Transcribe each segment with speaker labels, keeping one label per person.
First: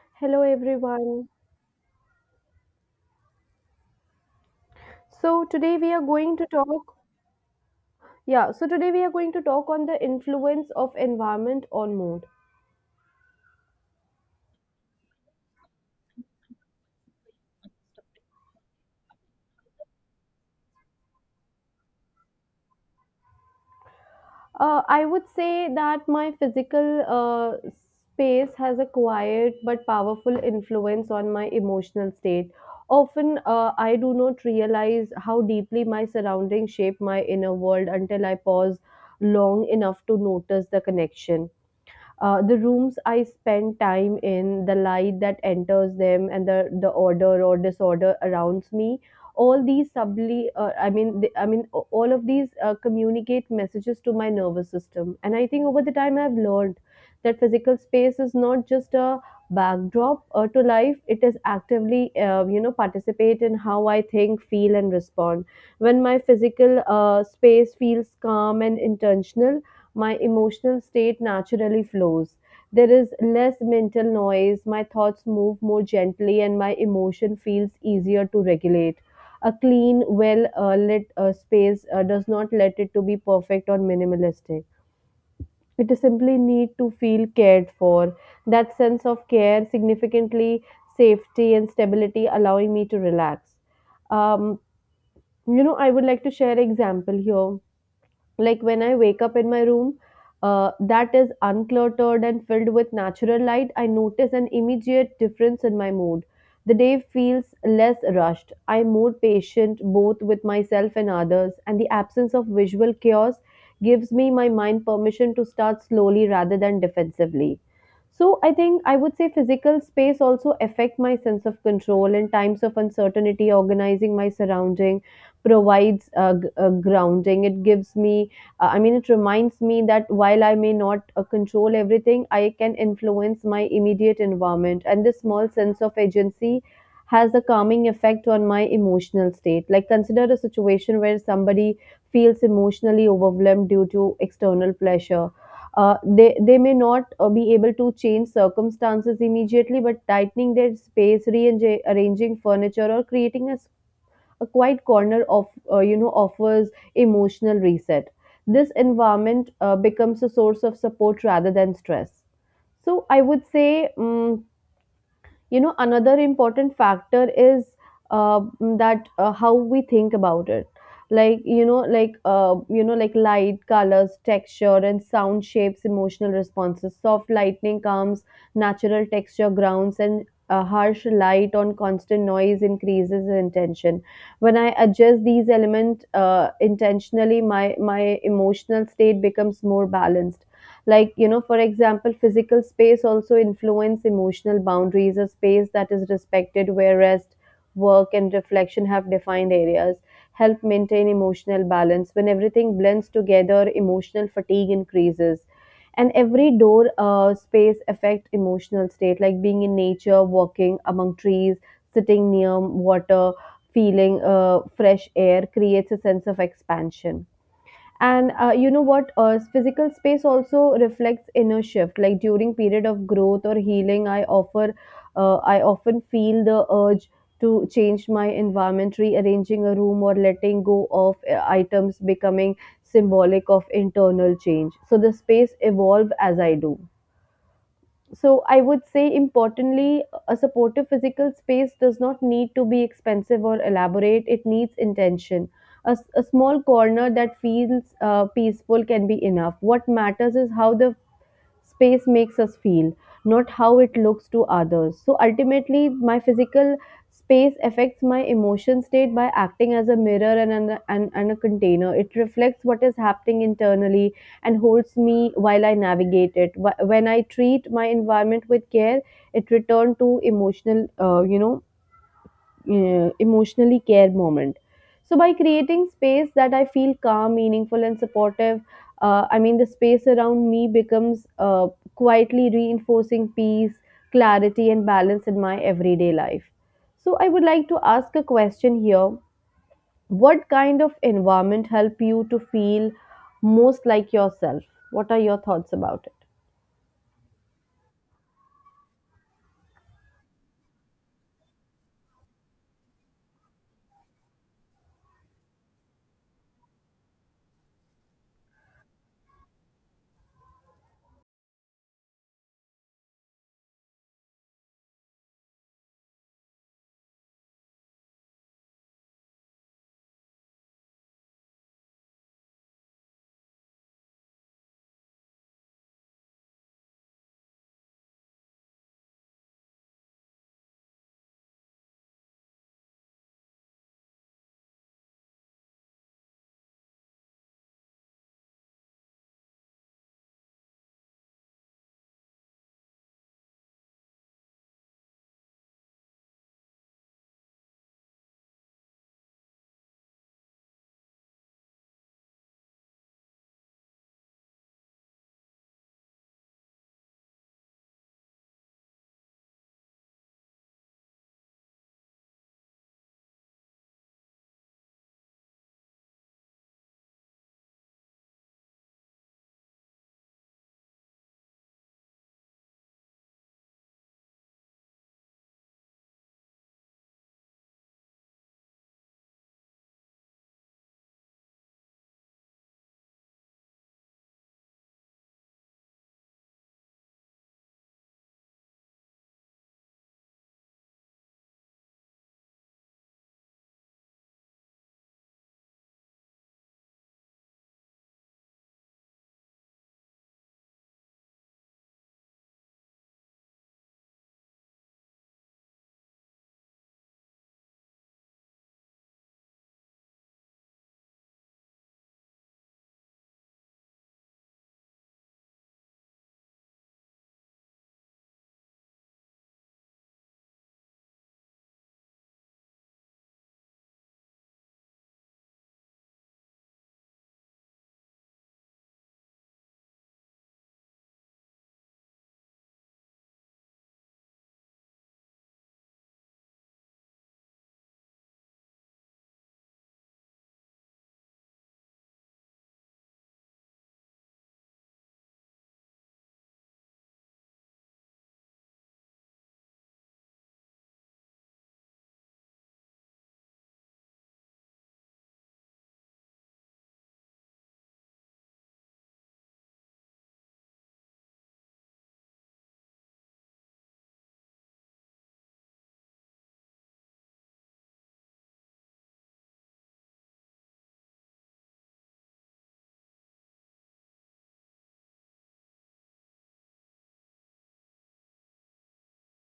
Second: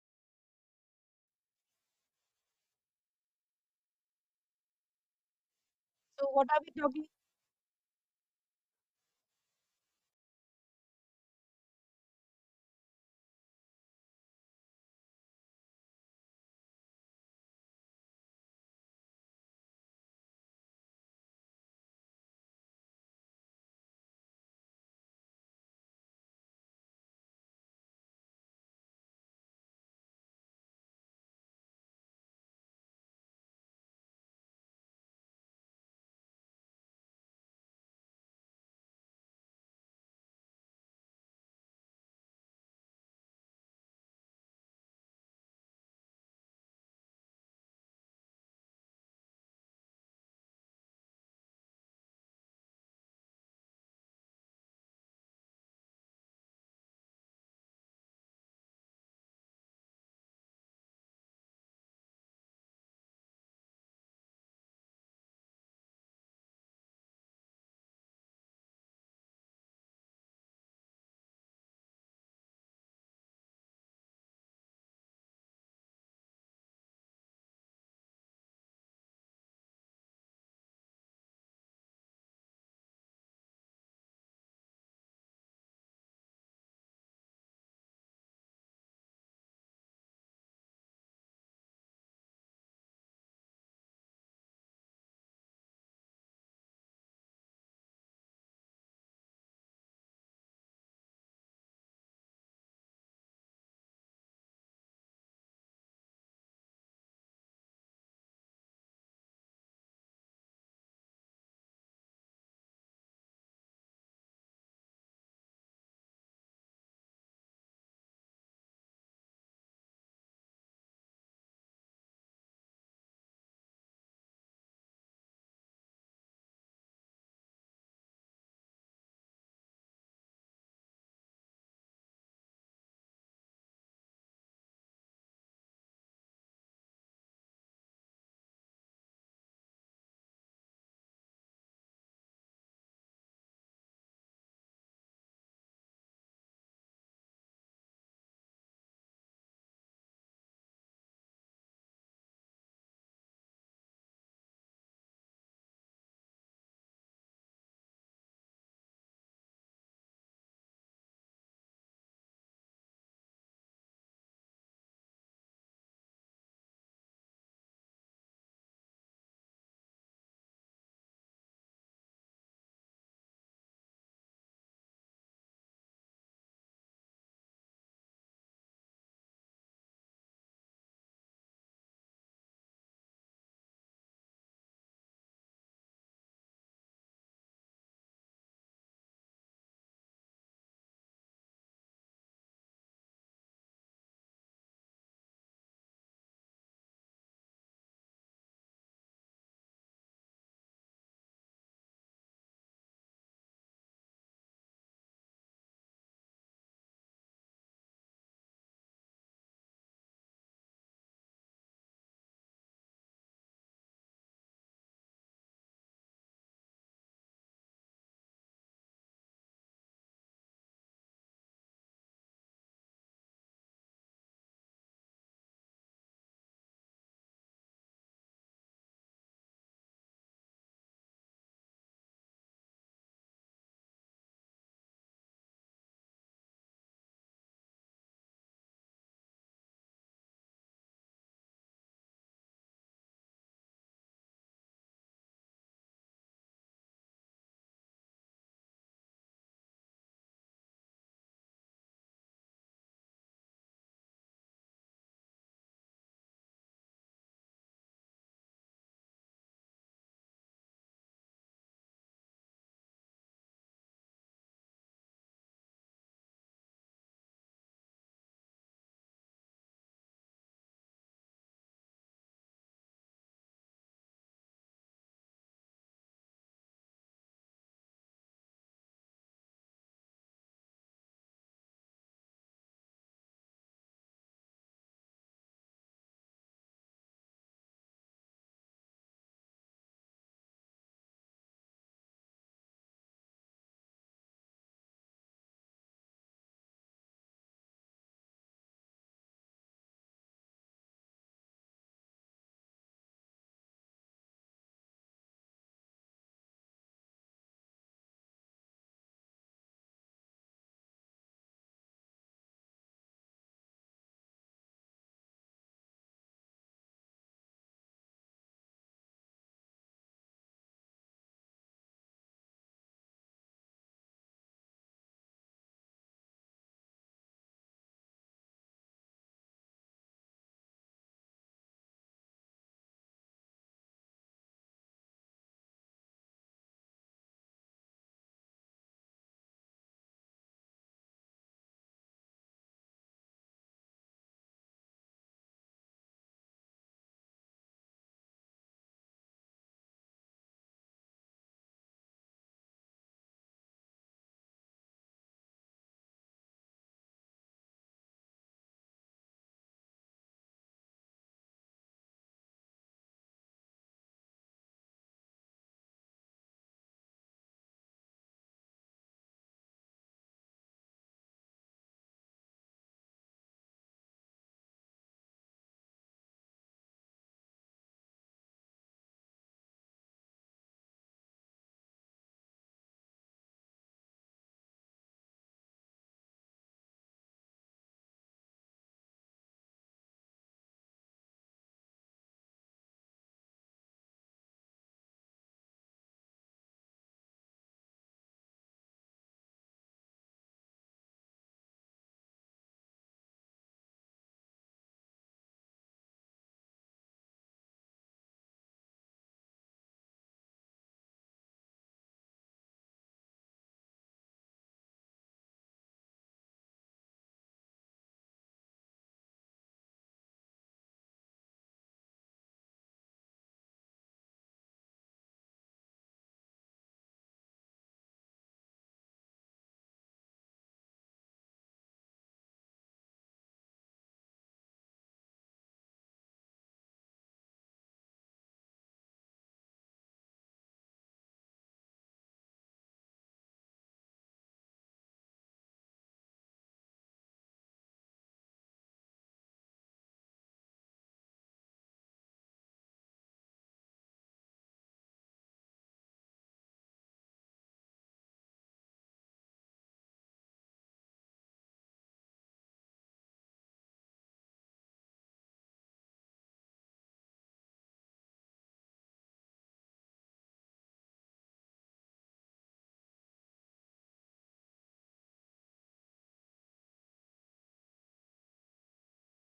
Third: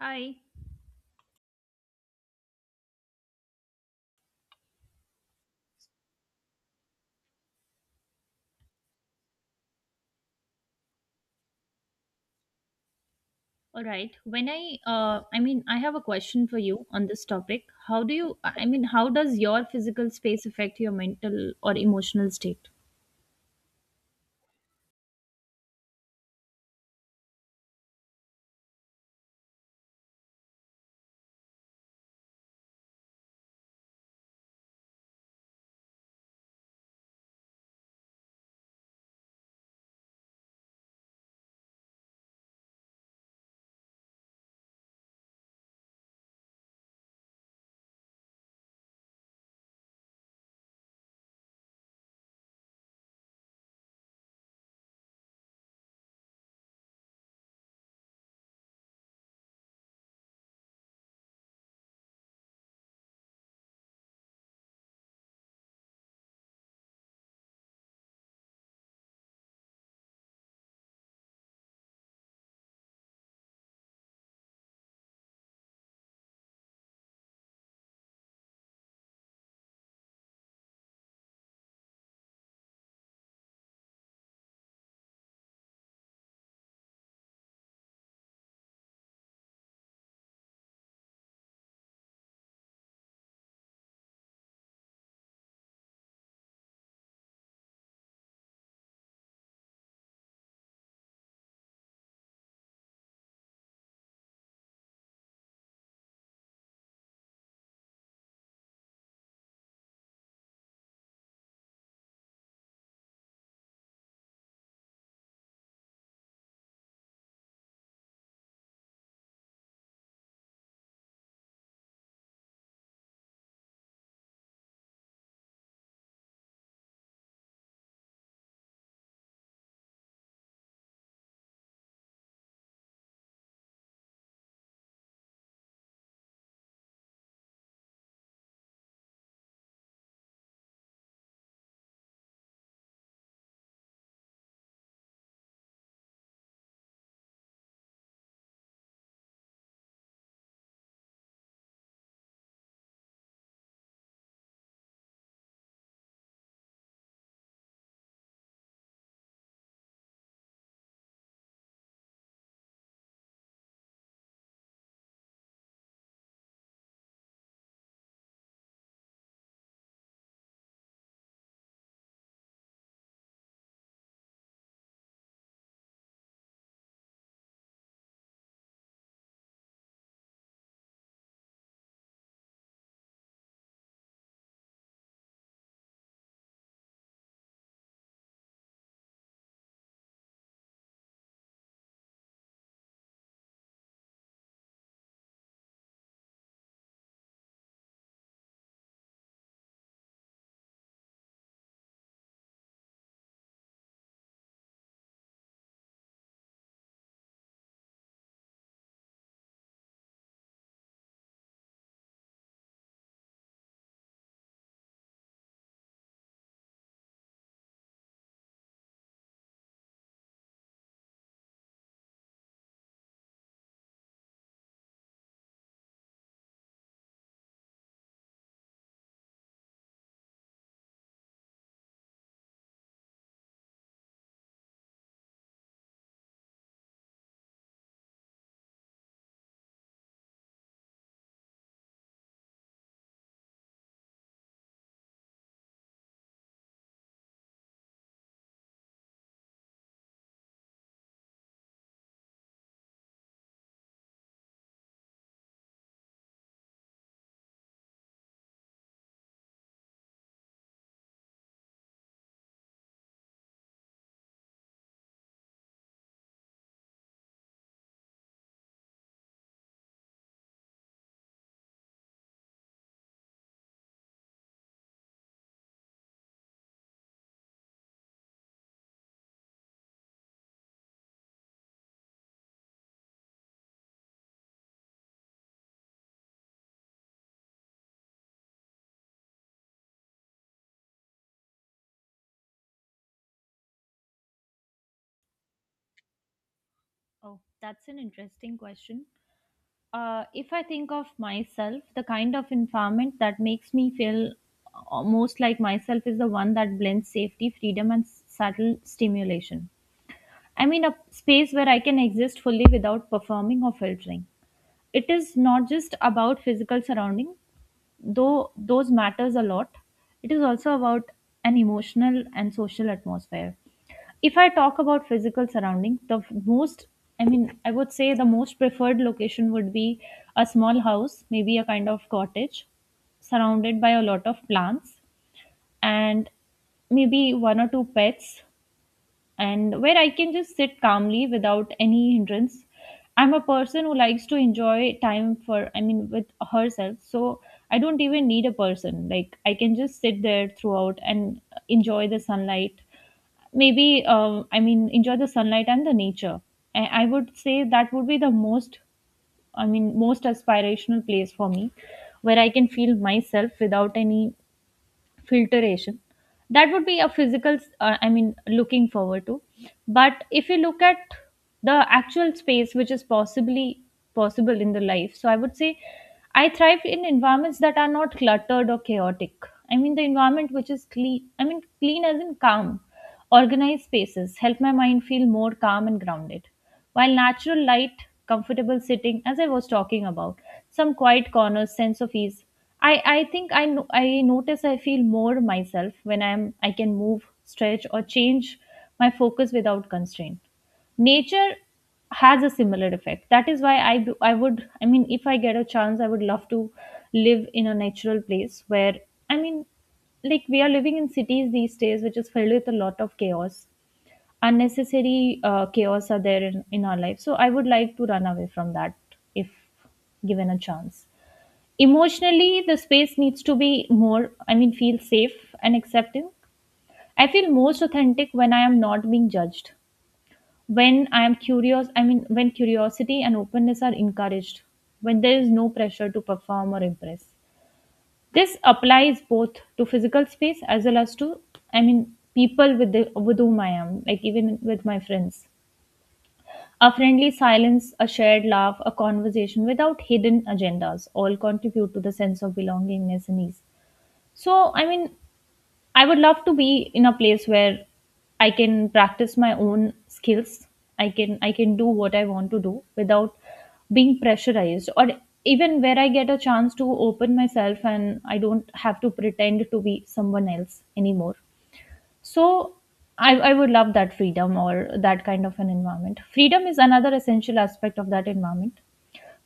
Speaker 1: Hi.
Speaker 2: Hello everyone. So today we are
Speaker 3: So
Speaker 2: going
Speaker 3: what
Speaker 2: to
Speaker 3: are we
Speaker 2: talk
Speaker 3: talking?
Speaker 2: yeah, so today we are going to talk on the influence of environment on mood.
Speaker 1: All right. When I, I have a question for you on this topic. How do you, how does your physical space affect your mental or emotional state?
Speaker 2: I would say that my physical space has a quiet but powerful influence on my emotional state. Often I do not realize how deeply my surroundings shape my inner world until I pause long enough to notice the connection. The rooms I spend time in, the light that enters them, and the order or disorder around me, all these subtly, I mean, the, I mean, a- all of these communicate messages to my nervous system. And I think over the time I've learned that physical space is not just a backdrop to life; it is actively, participate in how I think, feel, and respond when my physical space feels calm and intentional, my emotional state naturally flows. There is less mental noise, my thoughts move more gently, and my emotion feels easier to regulate. A clean, well lit space does not let it to be perfect or minimalistic. It simply need to feel cared for. That sense of care, significantly safety and stability, allowing me to relax. Um, I would like to share example here, like when I wake up in my room that is uncluttered and filled with natural light, I notice an immediate difference in my mood. The day feels less rushed, I'm more patient both with myself and others, and the absence of visual chaos gives me my mind permission to start slowly rather than defensively. So I think I would say physical space also affect my sense of control in times of uncertainty. Organizing my surrounding provides grounding. It gives me it reminds me that while I may not control everything, I can influence my immediate environment. And this small sense of agency has a calming effect on my emotional state. Like, consider a situation where somebody feels emotionally overwhelmed due to external pressure. They may not be able to change circumstances immediately, but tightening their space, rearranging furniture, or creating a quiet corner of offers emotional reset. This environment becomes a source of support rather than stress. So I would say, you know, another important factor is uh, that how we think about it, like light, colors, texture and sound shapes emotional responses. Soft lightning calms, natural texture grounds, and harsh light on constant noise increases intention. When I adjust these elements intentionally, my emotional state becomes more balanced. Like, you know, for example, physical space also influence emotional boundaries. A space that is respected, where rest, work and reflection have defined areas, help maintain emotional balance. When everything blends together, emotional fatigue increases. And every door space affect emotional state, like being in nature, walking among trees, sitting near water, feeling fresh air creates a sense of expansion. And you know what physical space also reflects inner shift. Like during period of growth or healing, I often feel the urge to change my environment. Rearranging a room or letting go of items becoming symbolic of internal change, so the space evolve as I do. So I would say, importantly, a supportive physical space does not need to be expensive or elaborate. It needs intention. A small corner that feels peaceful can be enough. What matters is how the space makes us feel, not how it looks to others. So ultimately, my physical space affects my emotion state by acting as a mirror and a container. It reflects what is happening internally and holds me while I navigate it. When I treat my environment with care, it returns to emotional, emotionally care moment. So, by creating space that I feel calm, meaningful, and supportive, the space around me becomes quietly reinforcing peace, clarity, and balance in my everyday life. So, I would like to ask a question here. What kind of environment help you to feel most like yourself? What are your thoughts about it?
Speaker 1: Oh, that's an interesting question. If I think of myself, the kind of environment that makes me feel most like myself is the one that blends safety, freedom, and subtle stimulation. I mean, a space where I can exist fully without performing or filtering. It is not just about physical surroundings, though those matters a lot. It is also about an emotional and social atmosphere. If I talk about physical surrounding, the f- most I mean I would say the most preferred location would be a small house, maybe a kind of cottage, surrounded by a lot of plants, and maybe one or two pets, and where I can just sit calmly without any hindrance. I'm a person who likes to enjoy time for, I mean, with herself. So I don't even need a person. Like, I can just sit there throughout and enjoy the sunlight. Maybe, I mean, enjoy the sunlight and the nature. I would say that would be the most, I mean, most aspirational place for me where I can feel myself without any filtration. That would be a physical, I mean, looking forward to. But if you look at the actual space which is possibly possible in the life, so I would say I thrive in environments that are not cluttered or chaotic. I mean the environment which is clean, I mean clean as in calm. Organized spaces help my mind feel more calm and grounded. While natural light, comfortable sitting, as I was talking about, some quiet corners, sense of ease. I think I, no- I notice I feel more myself when I can move, stretch, or change my focus without constraint. Nature has a similar effect. That is why I would, I mean if I get a chance, I would love to live in a natural place where, I mean, like we are living in cities these days which is filled with a lot of chaos. Unnecessary chaos are there in our life, so I would like to run away from that if given a chance. Emotionally, the space needs to be more, I mean, feel safe and accepting. I feel most authentic when I am not being judged, when I am curious I mean when curiosity and openness are encouraged, when there is no pressure to perform or impress. This applies both to physical space as well as to, I mean, people with the with whom I am, like even with my friends. A friendly silence, a shared laugh, a conversation without hidden agendas all contribute to the sense of belongingness and ease. So, I mean, I would love to be in a place where I can practice my own skills. I can do what I want to do without being pressurized, or even where I get a chance to open myself and I don't have to pretend to be someone else anymore. So I would love that freedom or that kind of an environment. Freedom is another essential aspect of that environment,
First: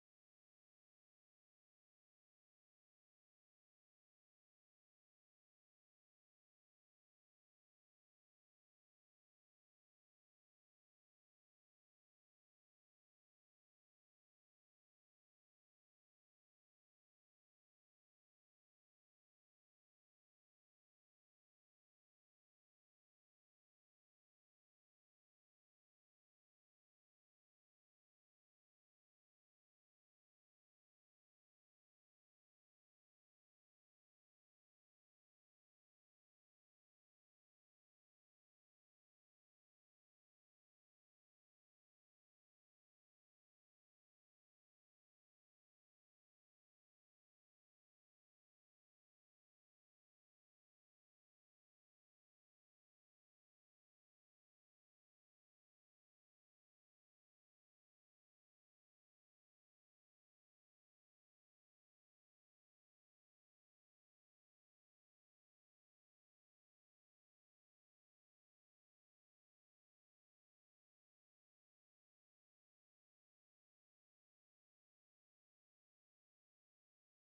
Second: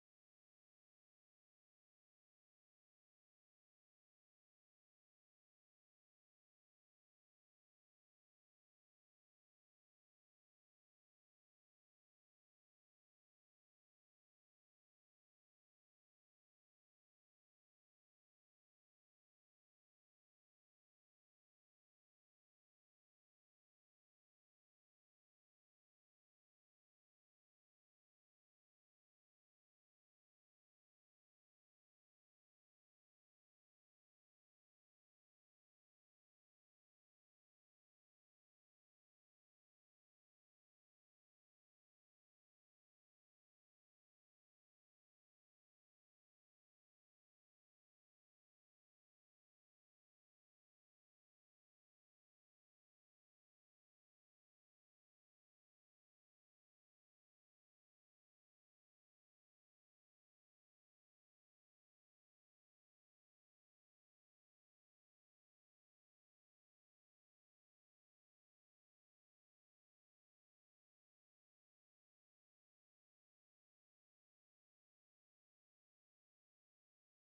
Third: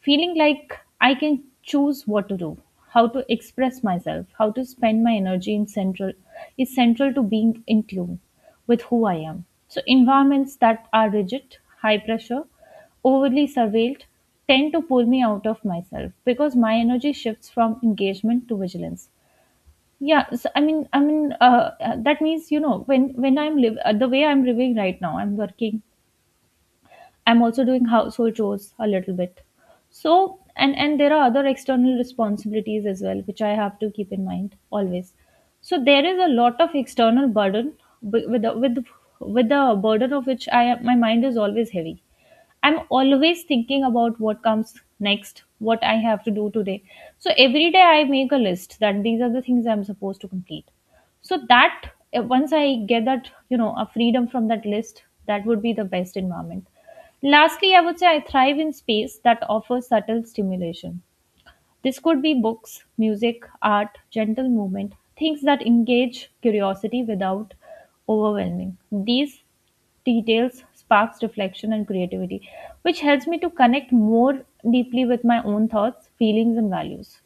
Speaker 1: feeling like I can choose what to do, how to express myself, how to spend my energy. In central Is central to being in tune with who I am. So environments that are rigid, high pressure, overly surveilled tend to pull me out of myself because my energy shifts from engagement to vigilance. Yeah, so that means, you know, when I'm live, the way I'm living right now, I'm working, I'm also doing household chores a little bit. So, and there are other external responsibilities as well, which I have to keep in mind always. So there is a lot of external burden wi- with the, with the, with the burden of which my mind is always heavy. I'm always thinking about what comes next, what I have to do today. So every day I make a list that these are the things I'm supposed to complete, so that once I get that, you know, a freedom from that list, that would be the best environment. Lastly, I would say I thrive in space that offers subtle stimulation. This could be books, music, art, gentle movement, things that engage curiosity without overwhelming. These details sparks reflection and creativity, which helps me to connect more deeply with my own thoughts, feelings, and values.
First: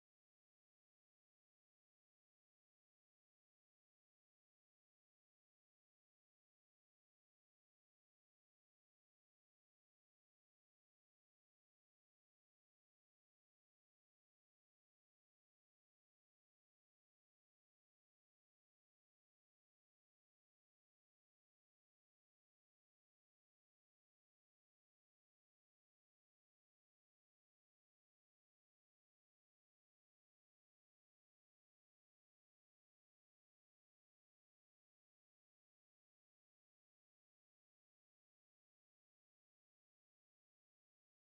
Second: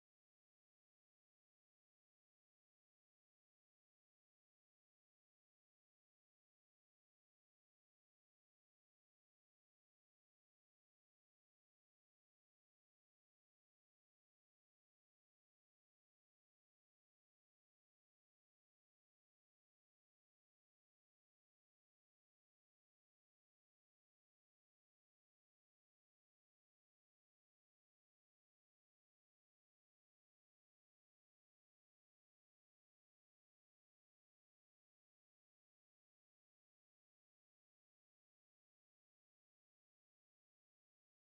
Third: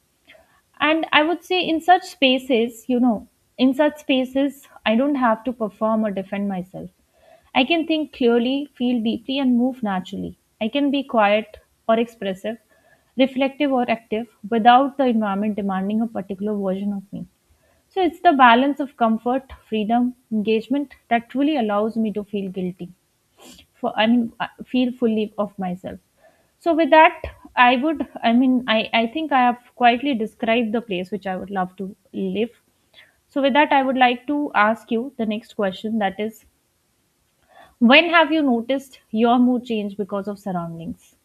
Speaker 1: And I would say in such spaces, I don't have to perform or defend myself. I can think clearly, feel deeply, and move naturally. I can be quiet or expressive, reflective or active, without the environment demanding a particular version of me. So it's the balance of comfort, freedom, engagement that truly allows me to feel guilty for, I mean, I feel fully of myself. So with that, I would I mean I think I have quietly described the place which I would love to live. So with that, I would like to ask you the next question, that is, when have you noticed your mood change because of surroundings?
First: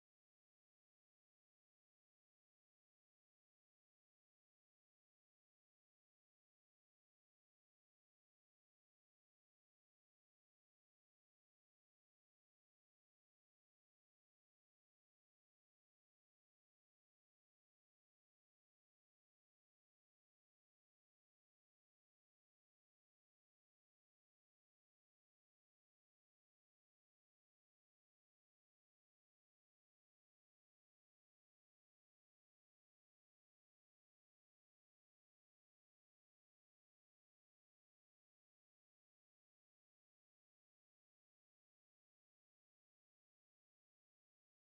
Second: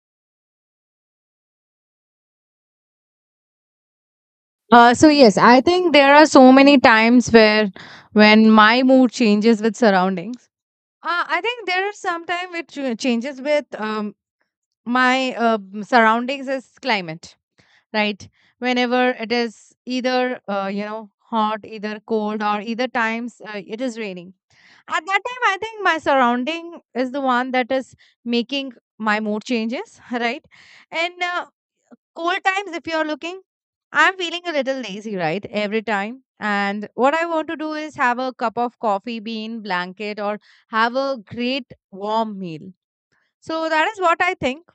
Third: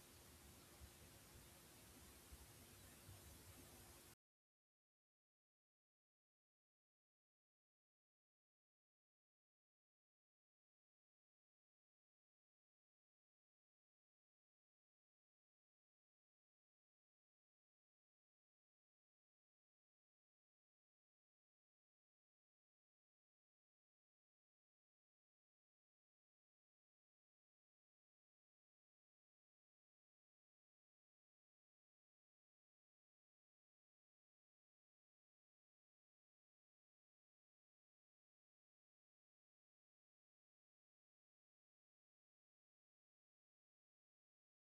Speaker 3: So yes, I think there are so many times where when my mood changes with surroundings. I think there are sometimes it changes with my surroundings is climate, right? Whenever it is either you know hot, either cold, or either times it is raining. At that time, I think my surrounding is the one that is making my mood changes, right? And Cold times, if you're looking, I'm feeling a little lazy, right? Every time. And what I want to do is have a cup of coffee bean, blanket, or have a great warm meal. So that is what I think.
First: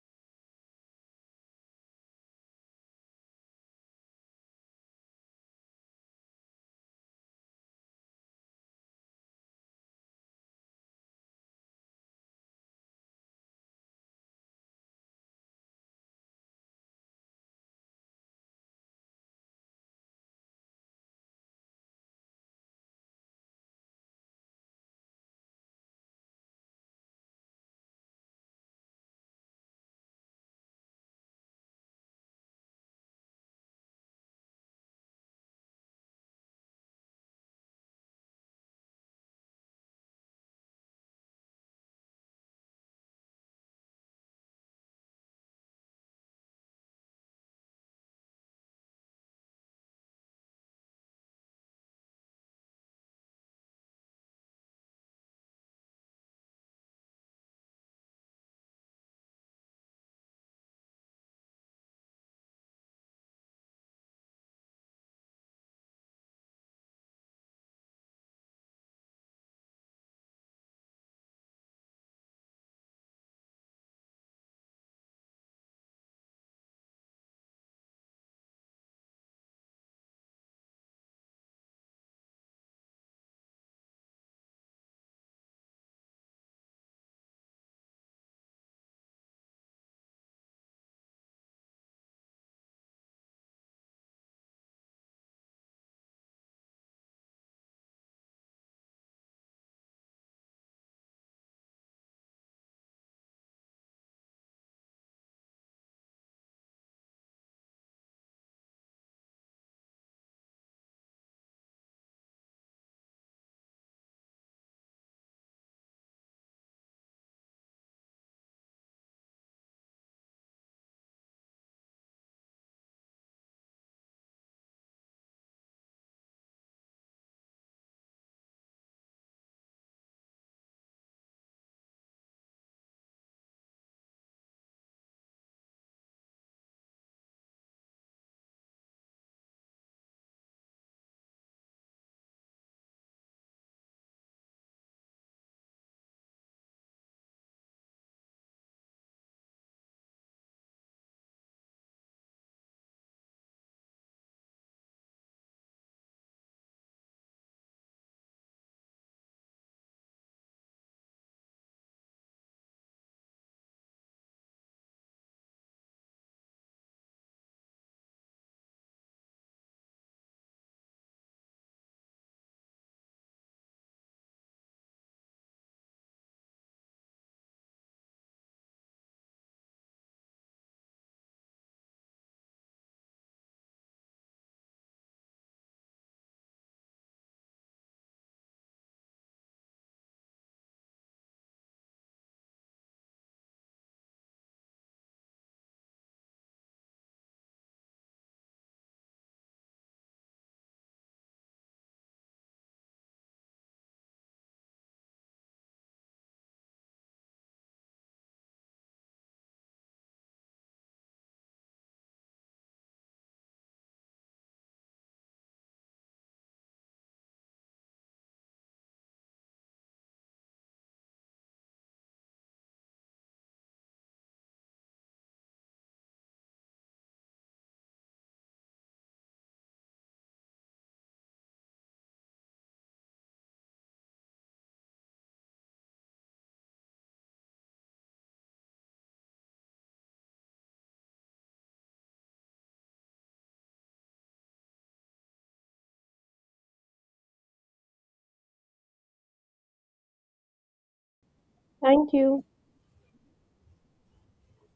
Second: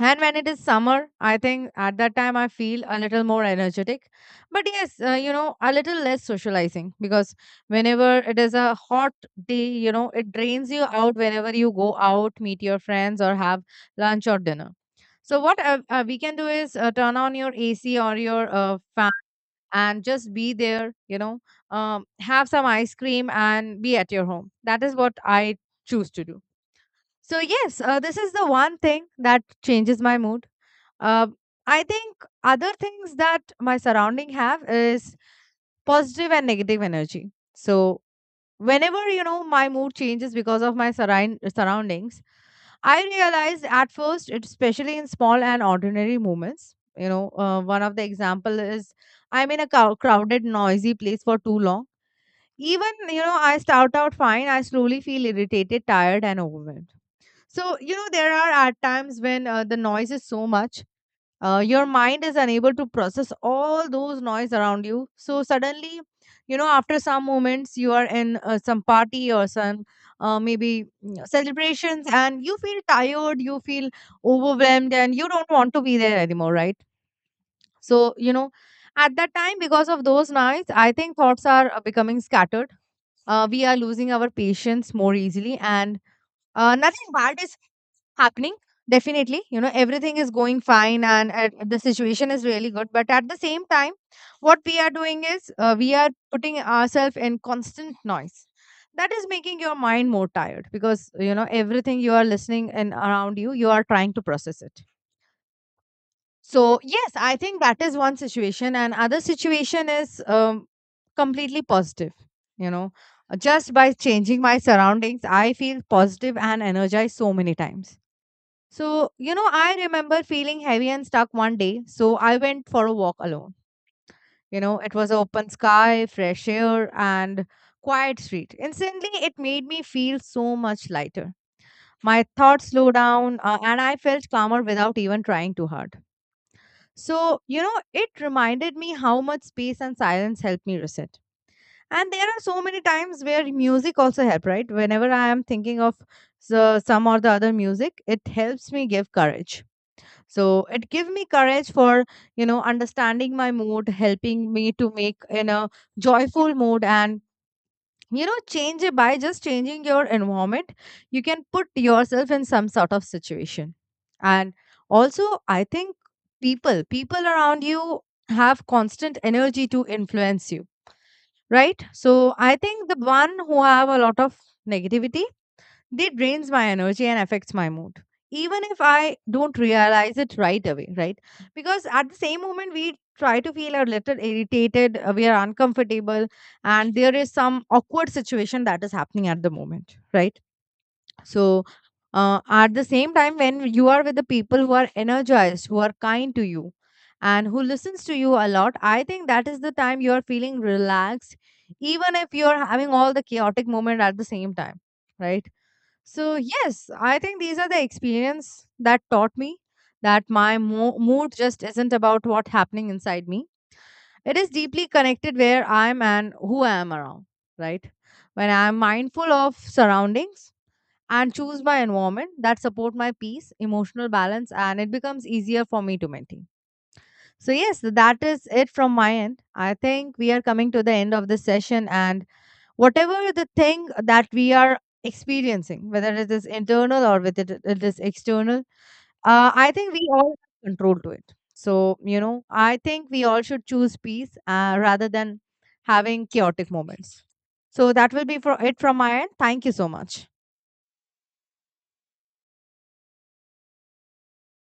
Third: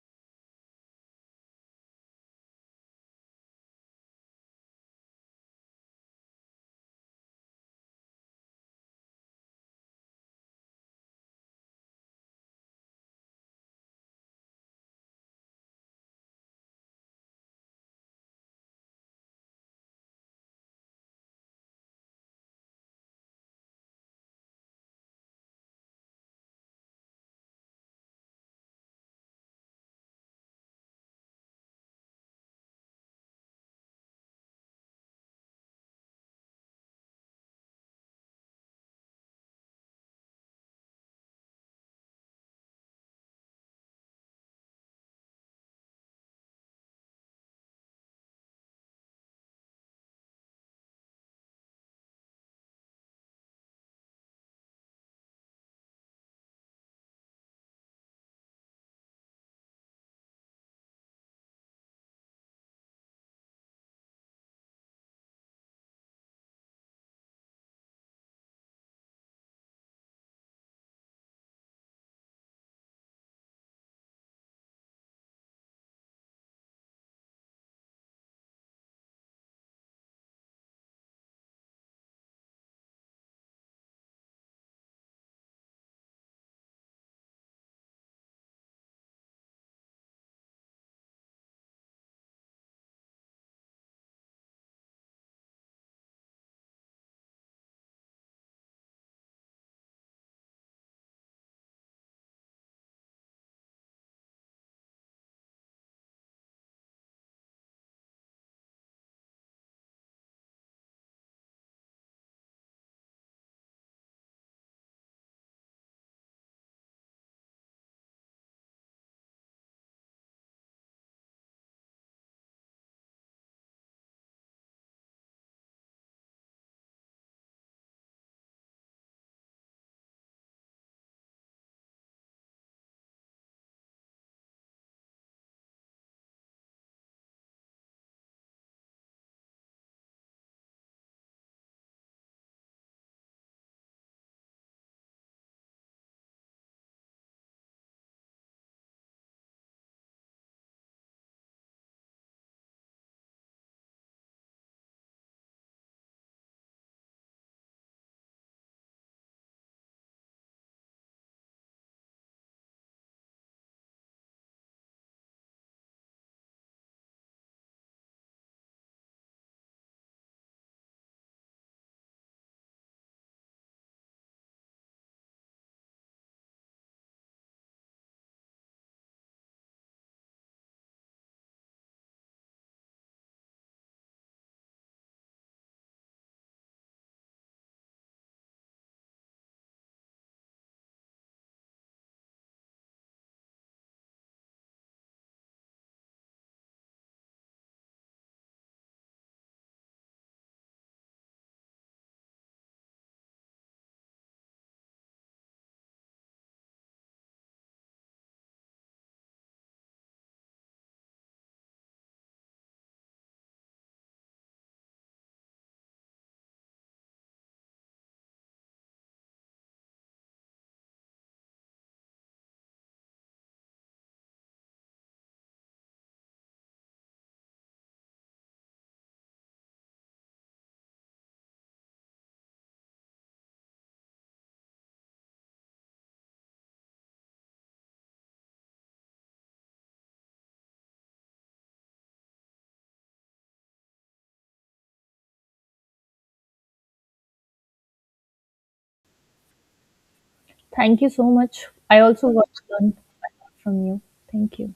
Speaker 3: And when it is summer, I think at that time I feel a little more energetic. But yes, you know, a little less socializing because whenever it is a hot day, you know, it drains you out whenever you go out, meet your friends, or have lunch or dinner. So, what we can do is turn on your AC or your fan and just be there, you know, have some ice cream and be at your home. That is what I choose to do. So, yes, this is the one thing that changes my mood um, I think other things that my surrounding have is positive and negative energy. So whenever you know my mood changes because of my surroundings, I realized at first, it- especially in small and ordinary moments. You know, one of the example is I'm in a crowded, noisy place for too long. Even you know, I start out fine. I slowly feel irritated, tired, and overwhelmed. So you know, there are at times when the noise is so much your mind is unable to process all those noise around you so suddenly you know after some moments you are in some party or some celebrations and you feel tired, you feel overwhelmed and you don't want to be there anymore, right? So you know at that time because of those nights I think thoughts are becoming scattered, we are losing our patience more easily and nothing bad is happening. Definitely, you know everything is going fine and the situation is really good, but at the same time what we are doing is we are putting ourselves in constant noise that is making your mind more tired because you know everything you are listening and around you you are trying to process it. So yes, I think that is one situation and other situation is completely positive. You know, just by changing my surroundings I feel positive and energized so many times. So, you know, I remember feeling heavy and stuck one day. So I went for a walk alone. You know, it was open sky, fresh air, and quiet street. Instantly, it made me feel so much lighter. My thoughts slowed down and I felt calmer without even trying too hard. So, you know, it reminded me how much space and silence helped me reset. And there are so many times where music also help, right? Whenever I am thinking of so, some or the other music, it helps me give courage, so it gave me courage for you know understanding my mood, helping me to make in a joyful mood, and you know change it by just changing your environment. You can put yourself in some sort of situation. And also I think people around you have constant energy to influence you, right? So I think the one who have a lot of negativity, they drains my energy and affects my mood. Even if I don't realize it right away, right? Because at the same moment we try to feel a little irritated, we are uncomfortable, and there is some awkward situation that is happening at the moment, right? So at the same time, when you are with the people who are energized, who are kind to you, and who listens to you a lot, I think that is the time you are feeling relaxed, even if you are having all the chaotic moment at the same time, right? So, yes, I think these are the experience that taught me that my mood just isn't about what's happening inside me. It is deeply connected where I am and who I am around, right? When I am mindful of surroundings and choose my environment that support my peace, emotional balance and it becomes easier for me to maintain. So, yes, that is it from my end. I think we are coming to the end of this session, and whatever the thing that we are experiencing, whether it is internal or whether it is external, I think we all have control to it. So, you know, I think we all should choose peace rather than having chaotic moments. So, that will be for it from my end. Thank you so much.
Speaker 1: Thank you so much. I
Speaker 2: Thank
Speaker 1: also
Speaker 2: you.
Speaker 1: got to learn a lot from you. Thank you.